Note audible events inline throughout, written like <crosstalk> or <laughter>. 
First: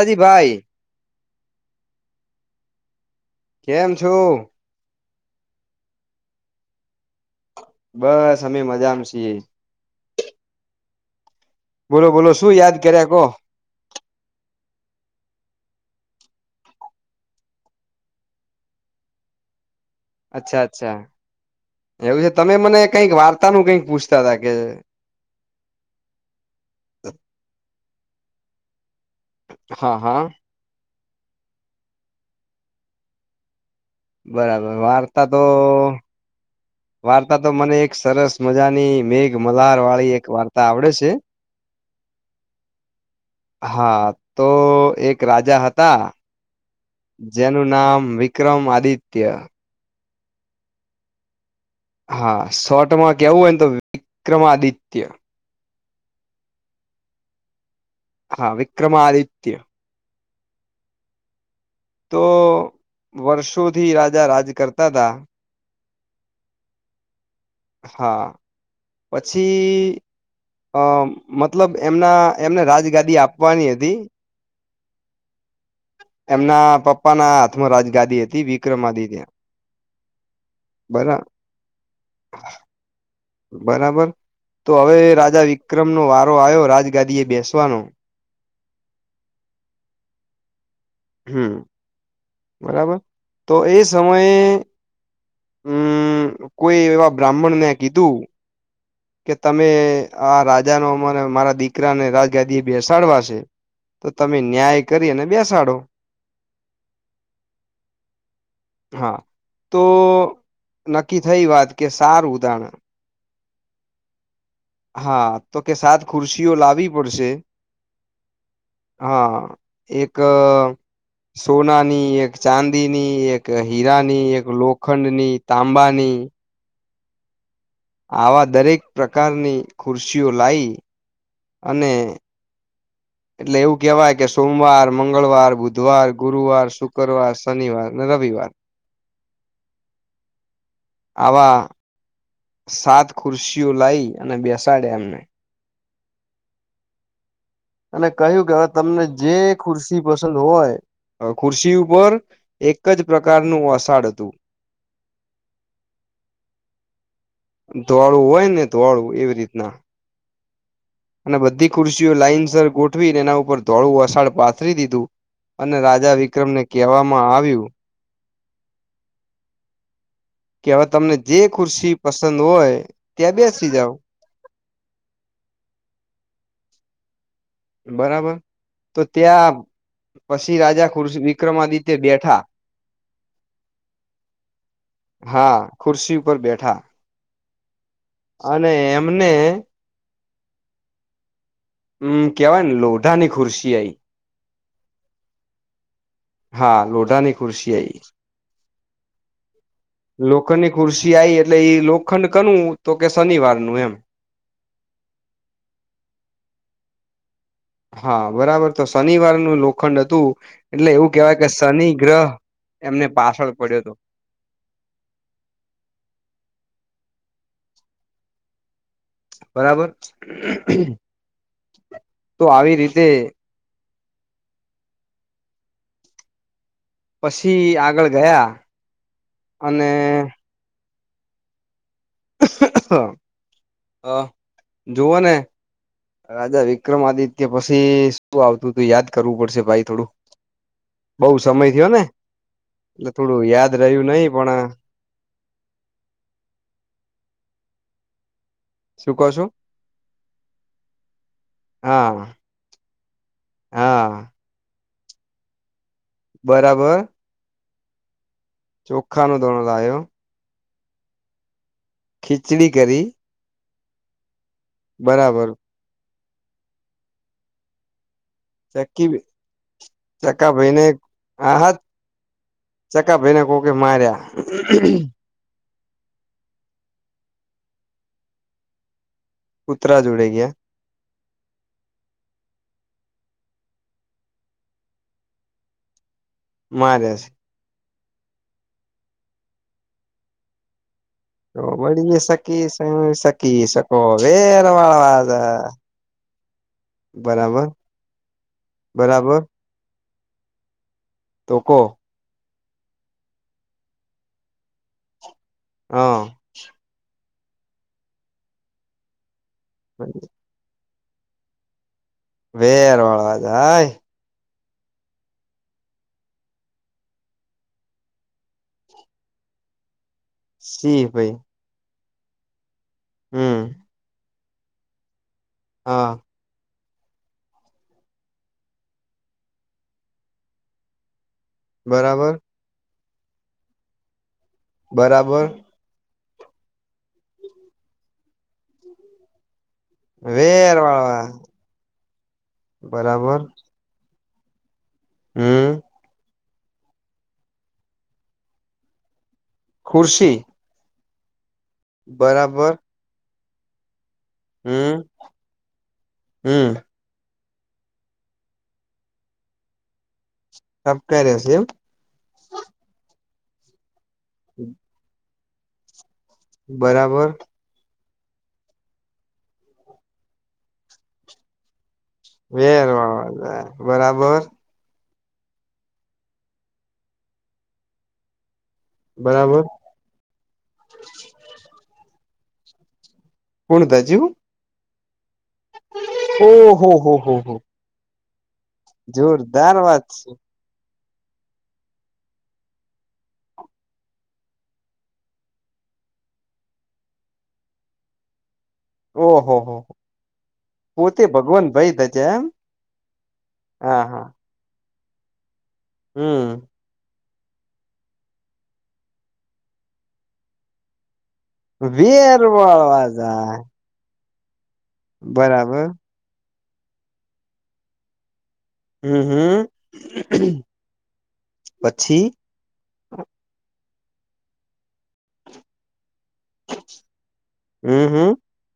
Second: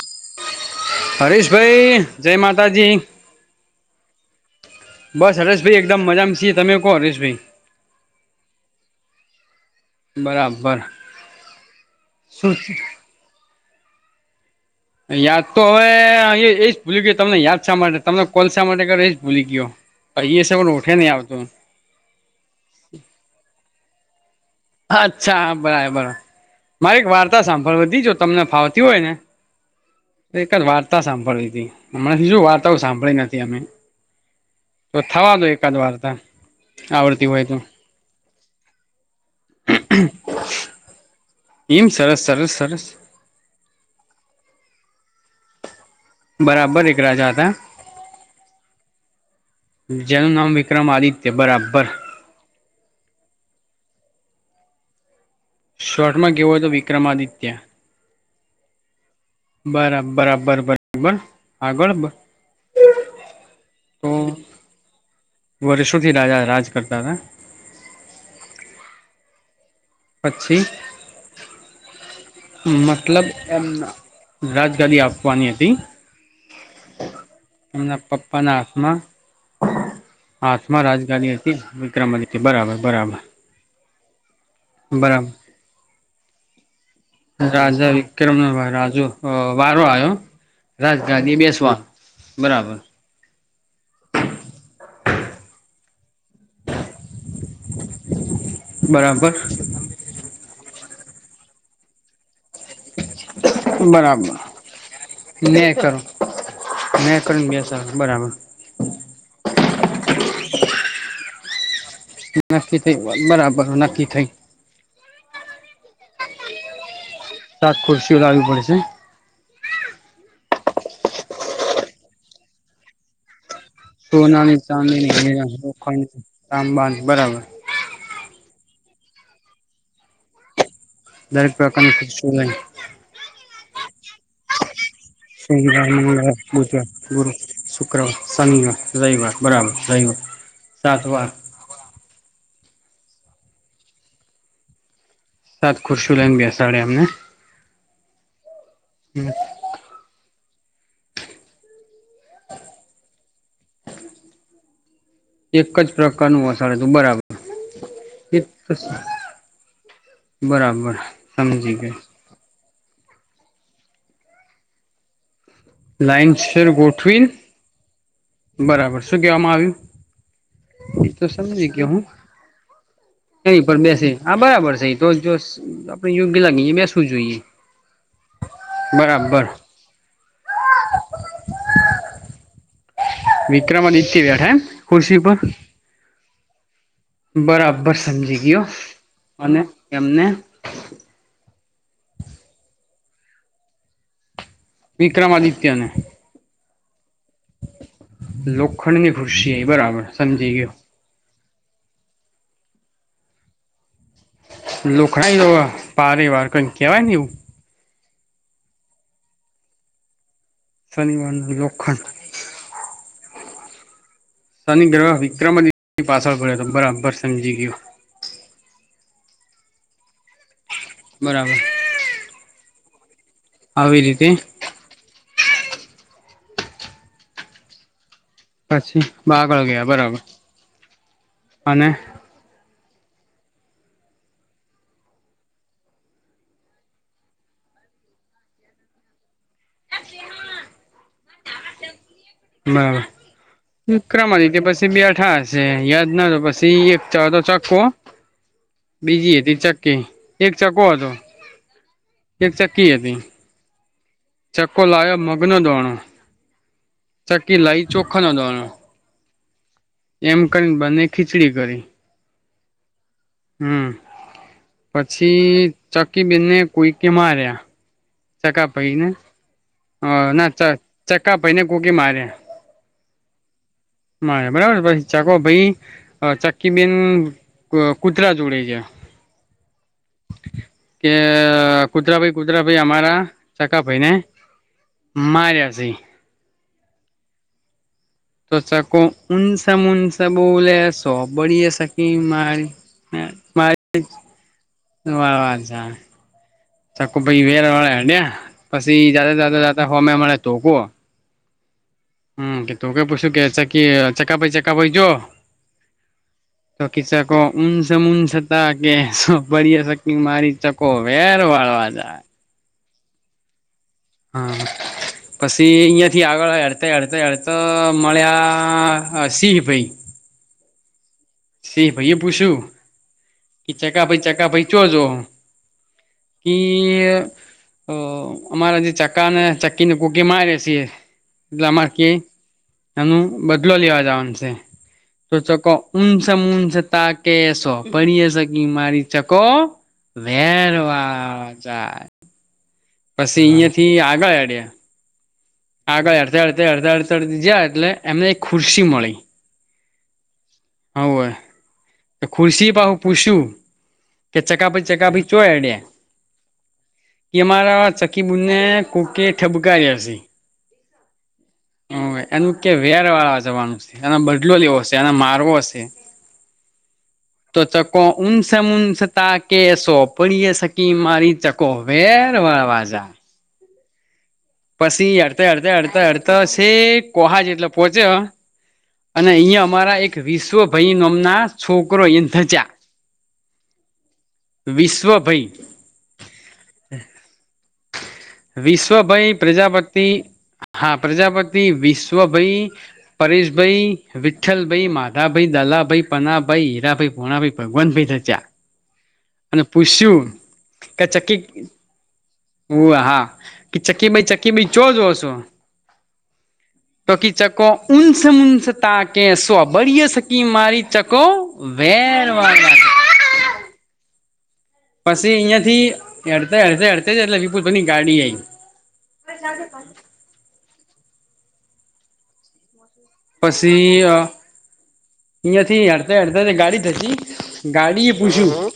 દદી ભાઈ હરીશ ભાઈ જય માતાજી કેમ છું બસ હરેશભાઈ એકદમ મજામાં છીએ તમે કો હરેશભાઈ બસ અમે મજામાં છીએ બરાબર બોલો બોલો શું યાદ કર્યા કોહ યાદ તો હવે અ એજ ભૂલી ગયો તમને યાદ શા માટે તમને કોલસાા માટે કે એજ ભૂલી ગયો એ સે અચ્છા પણ ઓઠે અચ્છા નહીં આવતું એવું છે તમે મને કઈક વાર્તા નું કંઈક પૂછતા હતા કે અચ્છા બરા બરાર મારે એક વાર્તા સાંભળવીી જો તમને ફાવતી હોય ને હા હા વાતા સાંભળી હતી હમણાંથી જો વાર્તાઓ સાંભળી નથી અમે બરાબર વાર્તા થવા તો દો એકાદ વાર્તા આવડતી વાર્તા હોય તો મને એક સરસ મજાની મેઘ મલહાર વાળી એક વાર્તા આવડે છે એમ સરસ સરસ સરસ હા તો એક રાજા હતા. બરાબર એક રાજા તા હતા જેનું નામ વિક્રમ આદિત્ય જેનું નામ વિક્રમ આદિત્ય બરાબર હા શોટમાં કેવું હોય ને તો વિક્રમાદિત્ય શોટમાં કેવોય તો વિક્રમાદિત્ય હા વિક્રમા આદિત્ બરા બરાબર બરાબર. આગળ તો વર્ષોથી રાજા રાજ કરતા હતા. વર્ષુંથી રાજા રાજ કરતા હતા હ હા પછી પછી અ મતલબ એમના એમને રાજગાદી મતલબ આપવાની એમના હતી. રાજગાદી આપવાની હતી. એમના પપ્પાના હાથમાં એમના રાજગાદી હતી પપ્પાના વિક્રમ હાથમાં આદી ત્યાં. હાથમાં રાજગાની હતી વિક્રમ હતી બરાબર બરાબર. બરાબર તો હવે બરાબર રાજા વિક્રમનો વારો આવ્યો રાજ રાજા વિક્રમ ના ભાર રાજુ અ વારો આયો રાજ રાજધની હમ બેેશમાં બરાબર તો એ સમયે હમ્મ કોઈ એવા બ્રાહ્મણને કીધું. બરાબર કે તમે આ રાજા ન અમને મારા દીકરાને રાજ ગદી એ બેસાડવા છે તો બરાબર તમે ન્યાય કરીને બેસાડો. મેં કેન હા તો નક્કી થઈ વાત કે સારું ઉદાણ નક્કી થઈ બરાબર નક્કી થઈ. હા તો કે સાત ખુરશીઓ લાવી રશે સાત ખુરશીઓ લાવવી પડશે હા એક સોના ની એક ચાંદી ની એક. એક હીરાની એક સોનાની ચાંદીની લોખંડની, હીરાની, લોખંડની તાંબાની તાંબાની બરાબર આવા દરેક પ્રકારની ખુરશીઓ લાઇ દરેક પ્રકારની ખુરશીઓ લાઈ એટલે એવું કેહેવાય કે સોમવાર મંગળવાર શનિવાર બુધવાર મંગળવાર ગુરુવાર બુધવાર ગુરુ શુક્રવાર શનિવાર રવિ શુક્રવાર શનિવાર રવિવાર બરાબર રવિવાર સાત વાર આવા સાત ખુરશીઓ લઈ અને બેસાડે એમને ખુરશી લઈને બેસાડે એમને અને કહ્યું કે હવે તમને જે ખુરશી પસંદ હોય. ખુરશી ઉપર એક જ પ્રકારનું અષાડ હતું. એક જ પ્રકારનું વસાાર હતું બરાબર ધોળું હોય ને ધોવાળું એવી રીતના બરાબર. અને બધી સમજી ગઈ ખુરશઓ લાઈનસ ગોઠવીને એના ઉપર ધોળું વસાાળ પાથરી દીધું. અને રાજા લાઈન વિક્રમને શેર ગોઠવીને કહેવામાં આવ્યું. બરાબર. શું કેવામાં આવ્યું? કે હવે તમને એતો જે સમજ કે ખુરશી હું પસંદ હોય ત્યાં એની બેસી પર જાવ બેસે આ બરાબર છે એ તો જોસ આપડે યોગ્ય લાગી મે શું જોઈએ. બરાબર. તો બરાબર ત્યાં પછી રાજા ખુરશ વિક્રમાદિત્ય બેઠા વિક્રમદિત્ય બેઠા એમ ખુરશી પર હા ખુરશી ઉપર બેઠા બરાબર સમજી ગયો અને એમને અને એમને હમ કેવાય ને લોઢા ની ખુરશી આઈ વિક્રમ આદિત્ય ને હા લોઢા ની ખુરશી આઈ લોખંડની ખુશી લોખંડ ની ખુરશી આ એટલે લોખંડ કરનુંું તો કે શનિવારનું એમ લોખડા પારે વાર કઈ કેવાય ને એવું હા બરાબર તો શનિવારનું લોખંડ હતું એટલે એવું શનિવાર કેહેવાય કે શનિ લોખંડ ગ્રહ એમને પાછળ પડ્યો હતો શનિ ગ્રહ વિક્રમદ પાછળ ભોર્યો હતો બરાબર સમજી ગયો બરાબર બરાબર તો આવી રીતે આવી રીતે પછી આગળ ગયા પછી બાગળ અને ગયા બરાબર અને હા હ જોઓ ને રાજા વિક્રમ આદિત્ય પછી શું આવતું તું યાદ કરવું પડશે ભાઈ થોડું બઉુ સમય થયો ને એટલે થોડું યાદ રહ્યું નહી વિક્રમ ર પણ તે પછી બેઠા હશે યાદ નાતો પછી એકતો ચોખ્ખો શું કહો બીજી છો હતી ચક્કી એક ચક્કો હતો હા એક ચક્કી હતી હા કોલાયા મગ્ન દ્વાણા બરાબર ચકી લાઈ ચોખા નોંધવાનો ખા ન ધોણ લ આવ્યો બંને ખીચડી કરી ખીચડી કરી હમ બરાબર પછી ચકીબનને કોઈ કે માર્યા ચકા પઈ ને ચકી હ ના ચકા ભાઈને ચકા પઈ હા ને હા કોૂકી માર્યા ચકા ભાઈને કોકે માર્યા મારે બરાબર પછ ચાકોો ભાઈ ચક્કીબેન કૂતરા જોડે છે કૂતરા જોડે ગયા કે કુતરા ભાઈ કુતરાા ભાઈ અમારે ચકા પઈને માર્યા છે મારે છે તોવચાકો નસ મુનસ બોલે તોબળ તો એ શકી વળી સકી મારી સકી શકો મારી વેર વા વાળવા વા ચક પી વેર બરાબર વાળ હડ્યા પછી બરાબર જાતે ફમે મળ તોક તો કો હમ કે તું કે પૂછુ કે ચકી ચકા ચકા જો હા તો ઉનસ મુંનસ તકે શક મારી ચકો વેર વાળવા જાય. <unintelligible> હા <inaudible> પછી અહિયાં થી આગળ હડતા હડતા હડતા મળ્યા સિંહ ભાઈ. શી ભાઈ. ભાઈ એ પૂછ્યું હમ કે ચકા ભાઈ ચકા ભાઈ ચયોજ. હા. અમારા જે ચક્કા ને ચક્કી ને કોકી મારી છે. એટલે અમારે કે બરાબર એનું બદલો લેવા જવાનું છે. બરાબર. હાંસ મુન્સ તાકે કે‌ પડી હસ ક મારી ચકો. વેન વેર વા વાળવા જાય બરાબર પછી અહિયાં થી આગળ. <inaudible> હમ આગળ અડ અડ અડતા અડતા અડ જાય એટલે એમને ખુરશી મળી. ખુરશી હવે તો બરાબર ખુરશી પાહું પૂછું. કે ચકાફી હમ ચકાપી ચોયડે હમ કે અમારા ચકીબુને કોકે ઠબકારી હશે. સબ કરે છે એમ હ એનું કે વેર વાળા છે. વાનું એના બદલો લેવો હશે એના મારવો હશે. બરાબર. ઉન્સ મુન્સ તાકે કે‌ પડી હસ ક મારી ચકો. બેરવાળ વેર વાજ. બરાબર. અી હડ હડતા હડતા હડતા કોહા જેટલે પોહોચ્યો. અને બરાબર અહીંયા અમારા એક વિશ્વ ભાઈનો અમના છોકરો અ ધચા. કોણ દાજુ. વિશ્વભાઈ. ઓહ હો હો હો. વિશ્વભાઈ જોરદાર પ્રજાપતિ વાત છે હા. પ્રજાપતિ વિશ્વભાઈ પરેશભાઈ વિઠ્ઠલભાઈ માધાભાઈ દલાભાઈ પનાભાઈ હીરાભાઈ પોણાભાઈ ભગવાન ભાઈ થચા. ઓહો અને હો પૂછ્યું કે પોતે ચકી ભગવાન ભાઈ થજે એમ હ હા કે ચક્કી ભાઈ ચક્કી ભાઈ ચો જોવો છો. હમ્મ. તોકી ચકો ઉન્સ મુન્સ તાકે સ્વબરી સકી મા ચકો. વેર <inaudible> વળવા જાય પછી અહિયાયા બરાબર થી હડ અડ હડ જ એટલે વિપુની ગાડી આઈ. હમ્મ હમ્મ પછી. પછી અ. અયાથી હડતા હડતા ગાડી થતી હમ ગાડી એ હમ પૂછ્યું.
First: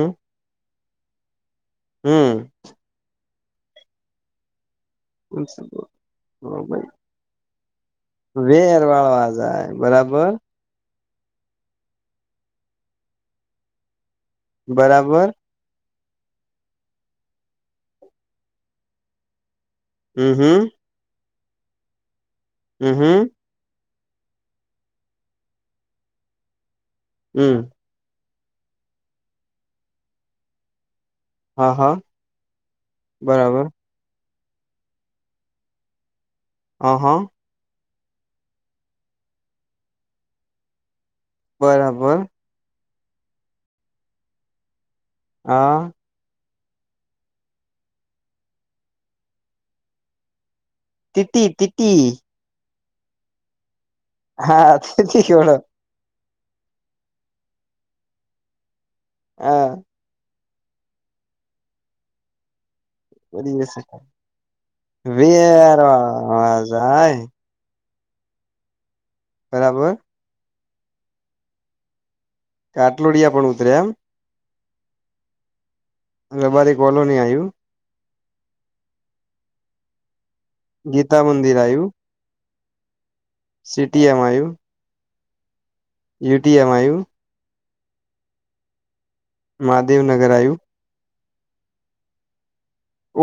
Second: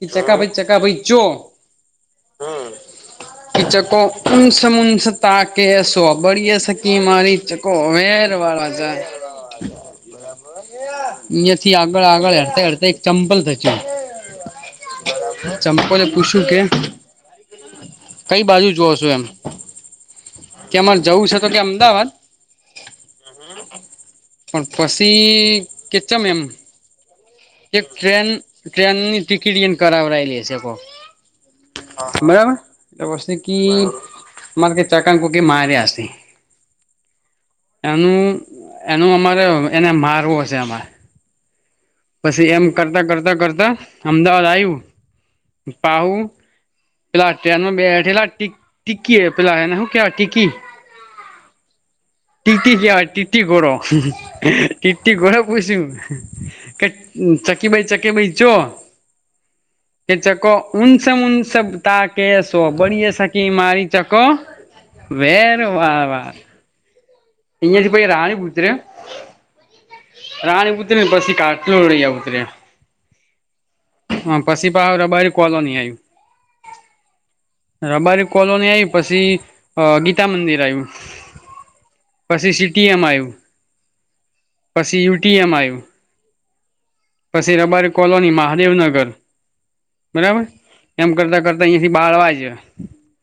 પ ચકા ભાઈ ચક ભાઈ જો હમ ચકો ઉનસ મુંનસ તા કેસો બળએ સકી મારી ચકો હવે વાળ વા વેર બરા વાળવા જાય બરાબર અહીયા થી આગળ આગળ હડતા હડતા એક ચંપલ થચ બરાબર. પૂછું કે કઈ બાજુ જોવ છો એમ. હમ હમ કે અમારે જવું છે તો કે અમદાવાદ હમ્મ. પણ પછી કેચમ એમ હમ એક ટ્રેન ટ્રેનની ટિકિટ એ કરાવડયેલી હ છે કોક હા હા બરાબર બરાબર <inaudible> મારે કે ચક કુકી મારે આ હ હા એનું એનું અમારે એને મારવો હશે અમારે, બરાબર પછી એમ કરતા કરતા કરતા અમદાવાદ આવ્યું હા પાહુ પેલા ટમાં બેઠેલા ટી ટીકી પેલા એને શું કવા ટીકી, તિટી તીટી તીતી તીતી ખોડો હા તીતી તીટી ખોડે ઘોડો પૂછ્યું, કે ચકી ભાઈ ચકી ભાઈ ચો હા ચાકો સબ તા કે શો બળ શકી બની જશે મારી ચકો વેર વા વાર વેરાય ઈથી પ રાણી પુજર બરાબર રાણી ઉતરી ને પછી કાટલોયા ઉતરી કાટલોડિયા પણ ઉતર્યા એમ હમ્મ પછી પા રબારી કોલોની આવ્યું, અ રબારી કોલોની આવ્યું રબારી કોલોની આવી પછી ગી ગીતા મંદિર આવું, પછી સીટીએમ આવ્યું, સીટી એમઈવ ટી એમ આઈ યુટી એમઈ સીરબારી કોલોની મહાદેવનગર, મહાદેવનગર આવું, તા અહીંયાથી બાહળવાય છે,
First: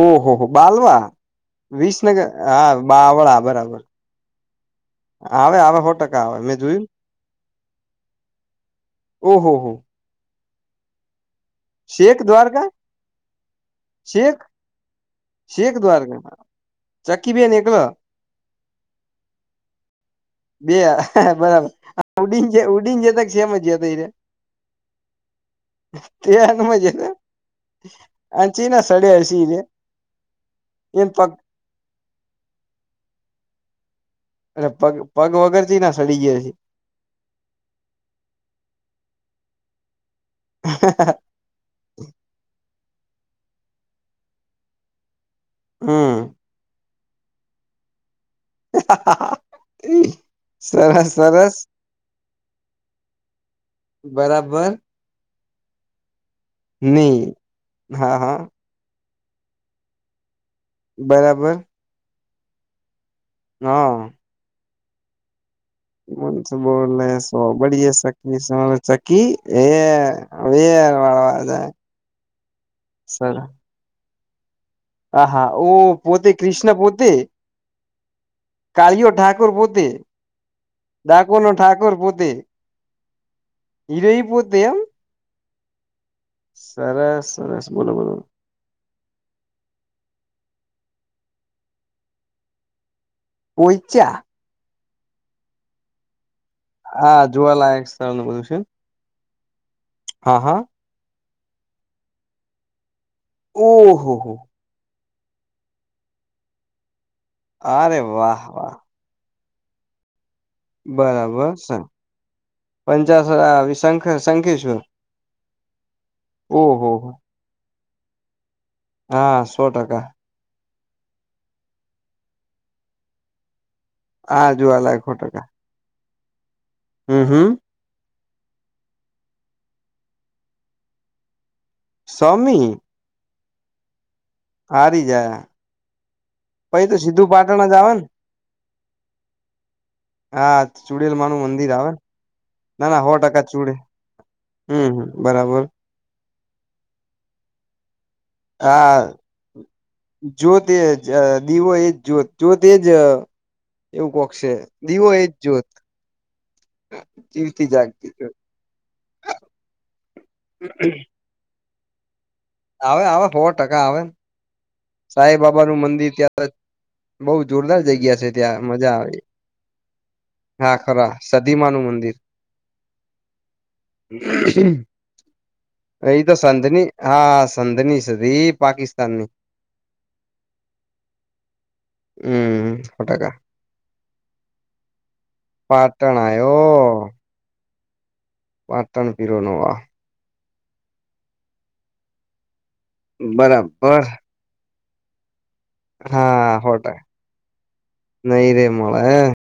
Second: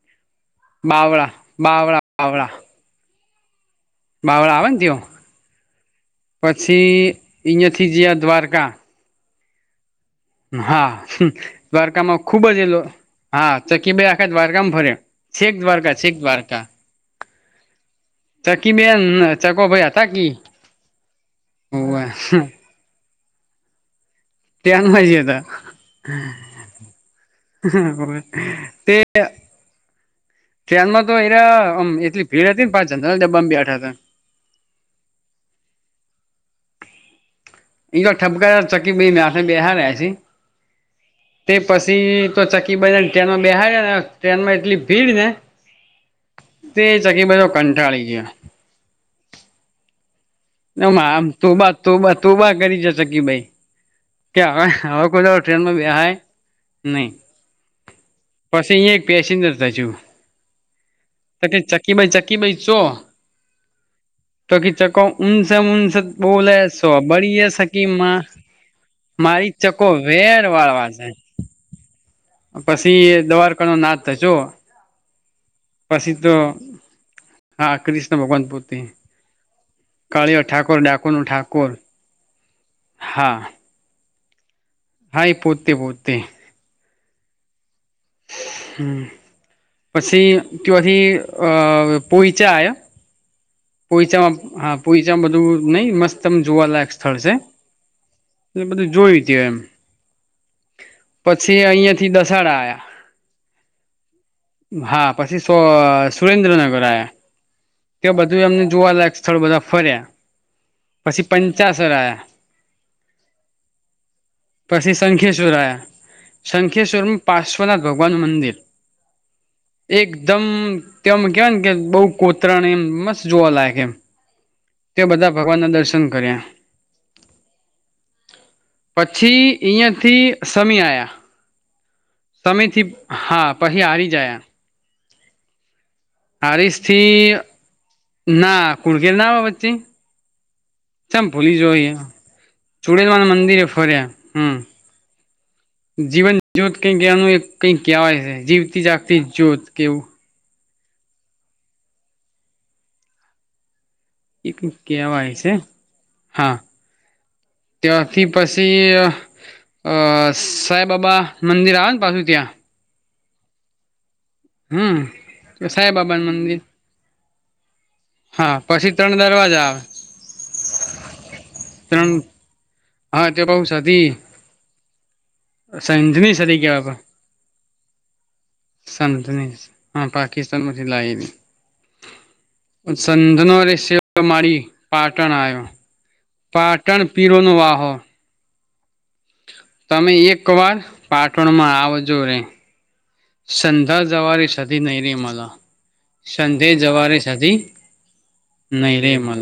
ઓહો હો બાલવા બાવળા વિસનગર બાવળા હા બાવળા બરાબર બાવળા આવે ને તયો આવે આવે સો ટકા આવે મેં જોયું પછી અહીંથી, જયા દ્વારકા ઓહહ હા દ્વારકામાં ખુબ જ દ્વારકા એલો હા ચકી ભાઈ આખા શેખ દ્વારકામાં ફરે છેક દ્વારકા છેક દ્વારકા ચકી બેન એકલો ચકી બેન ચકો ભાઈ હતા કે બે બરાબર ઉડી ઉડીને જતામ જતો એ રે ટ્રેનમાં જયા તા તેાર મજે આચી ના તે સડી હસી રે ટ્રેનમાં તો એરામ એટલી ભીડ હતી, ને પાંચ જ ત્યા બ બેઠા હતા. અરે પગ પગ વગરથી ના સડી ગયા છે, એ ઠપકા ચકી બ ના બેહાર આ છે, તે પછી તો ચ બને ટ્રેનમાં બેહાર ને ટ્રેનમાં એટલી ભીડ ને હમ્મ તે ચકીબધો કંટાળી ગયા <unintelligible> સરસ ના આમ તું સરસ બા તુંત તું બા કરી જ શકી ભાઈ કે હવે બરાબર હવે કોઈ ટ્રેનમાં બેએ નહી હા હા પેસજર થજું તો બરાબર કે ચકી માઈ ચકી માય ચો? હા ક ચકો ઉનસ બોલે સો બળીએ સકી બય માં ચકી મારી એ ચકો વેર વાળવા ાર છે. વાળ વા જાય પછી દવાખા નો નાદ થજ હ હા ઓ પોતે કૃષ્ણા પોતે હા કૃષ્ણ ભગવાન પુતિ કાળિયો ઠાકોર પોતે કાળિયો ઠાકોર ડાકોર નું ઠાકોર હા મુદય હાાઈ પોતે પોતે સરસ સરસ બોલો બોલો હમ પછી ત હથી અ પોઈચા આ પોઈચા પોઈચામાં હા પોઈચામાં બધું નહી મસ્ત એકમ જોવાલાયક સ્થળ આ છે જોવાલાયક સ્થળને છે. એટલે બધું જોયું તે એમ હા હા પછી અહિયાં થી દસાડા આયા હહહ હા પછી સ સુરેન્દ્રનગર આ્યા અરે તે વાહ બધું એમને વાહ જોવાલાયક સ્થળ બધા ફર્યા પછી બરાબર સર પંચાસર આવ્યા પંચાસરા શંખ શંખેશ્વર પછી સંખેશ્વર આવ્યા ઓહો સંખેશ્વર હો પાસ સમનાથ ભગવાન નું મંદિર હા સો ટકા એકદમ તે કેવા ને કે બહુ કોતરાણ એમ મસ્ત જોવા લાયે એમ હા તે જોવાલાયક હો બધા ટકા ભગવાન ના દર્શન કર્યા હમ હમ પછી અહીયાંથી સમી આયા સમય સ્વામી થી હા પછ હારી જયા હારી જાય હરીસ પહી તો થી સીધું પાટણ જ આવે ને ના કુળગેર ના આવે વચ્ચે હા ચુડેલમાં નું મંદિર આવે ના ના હો ચુડેલવાનું ટકા મંદિરે ચુડે ફર્યા હમ હમ બરાબર જીવન જ્યોત કઈ કનું કઈક કહેવાય છે જીવતી જાગતી જ્યોત કેવું તેજ દીવો એજ જોત જોતેજ એવું એ કોકશે કઈક દીવો એજ કહેવાય છે જો્યોત હા ત્યાંથી પછી અ સાઈબબા મંદિર આવે ને પાછું ત્યાં આવે આવે સો ટકા આવેને હમ સાઈબબા નું સાઈ મંદિર બાબાનું ત્યાં મંદિર બહુ જોરદાર જગ્યા છે હા ત્યાં પછી મજા આવે ત્રણ દરવાજા આવે હા ખરા સદીમા નું ત્રણ મંદિર હા ત્યા પાઉસાધ એ તો સંધની હા સંધની સુધી પાકિસ્તાનની હ પાકિસ્તાનમાંછથી હમ સો ટકા લ મારી પાટણ આવ્યો પાટણ પાટણ પીરો નો વાહો પા તણ પીરો નવા તમે એક વાર પાટણમાં આવજો રે બરાબર સંધા જવારી નઈ રેલા હા સંધે સો ટકા જવારે સાધ નહી રે ન મળે રેલા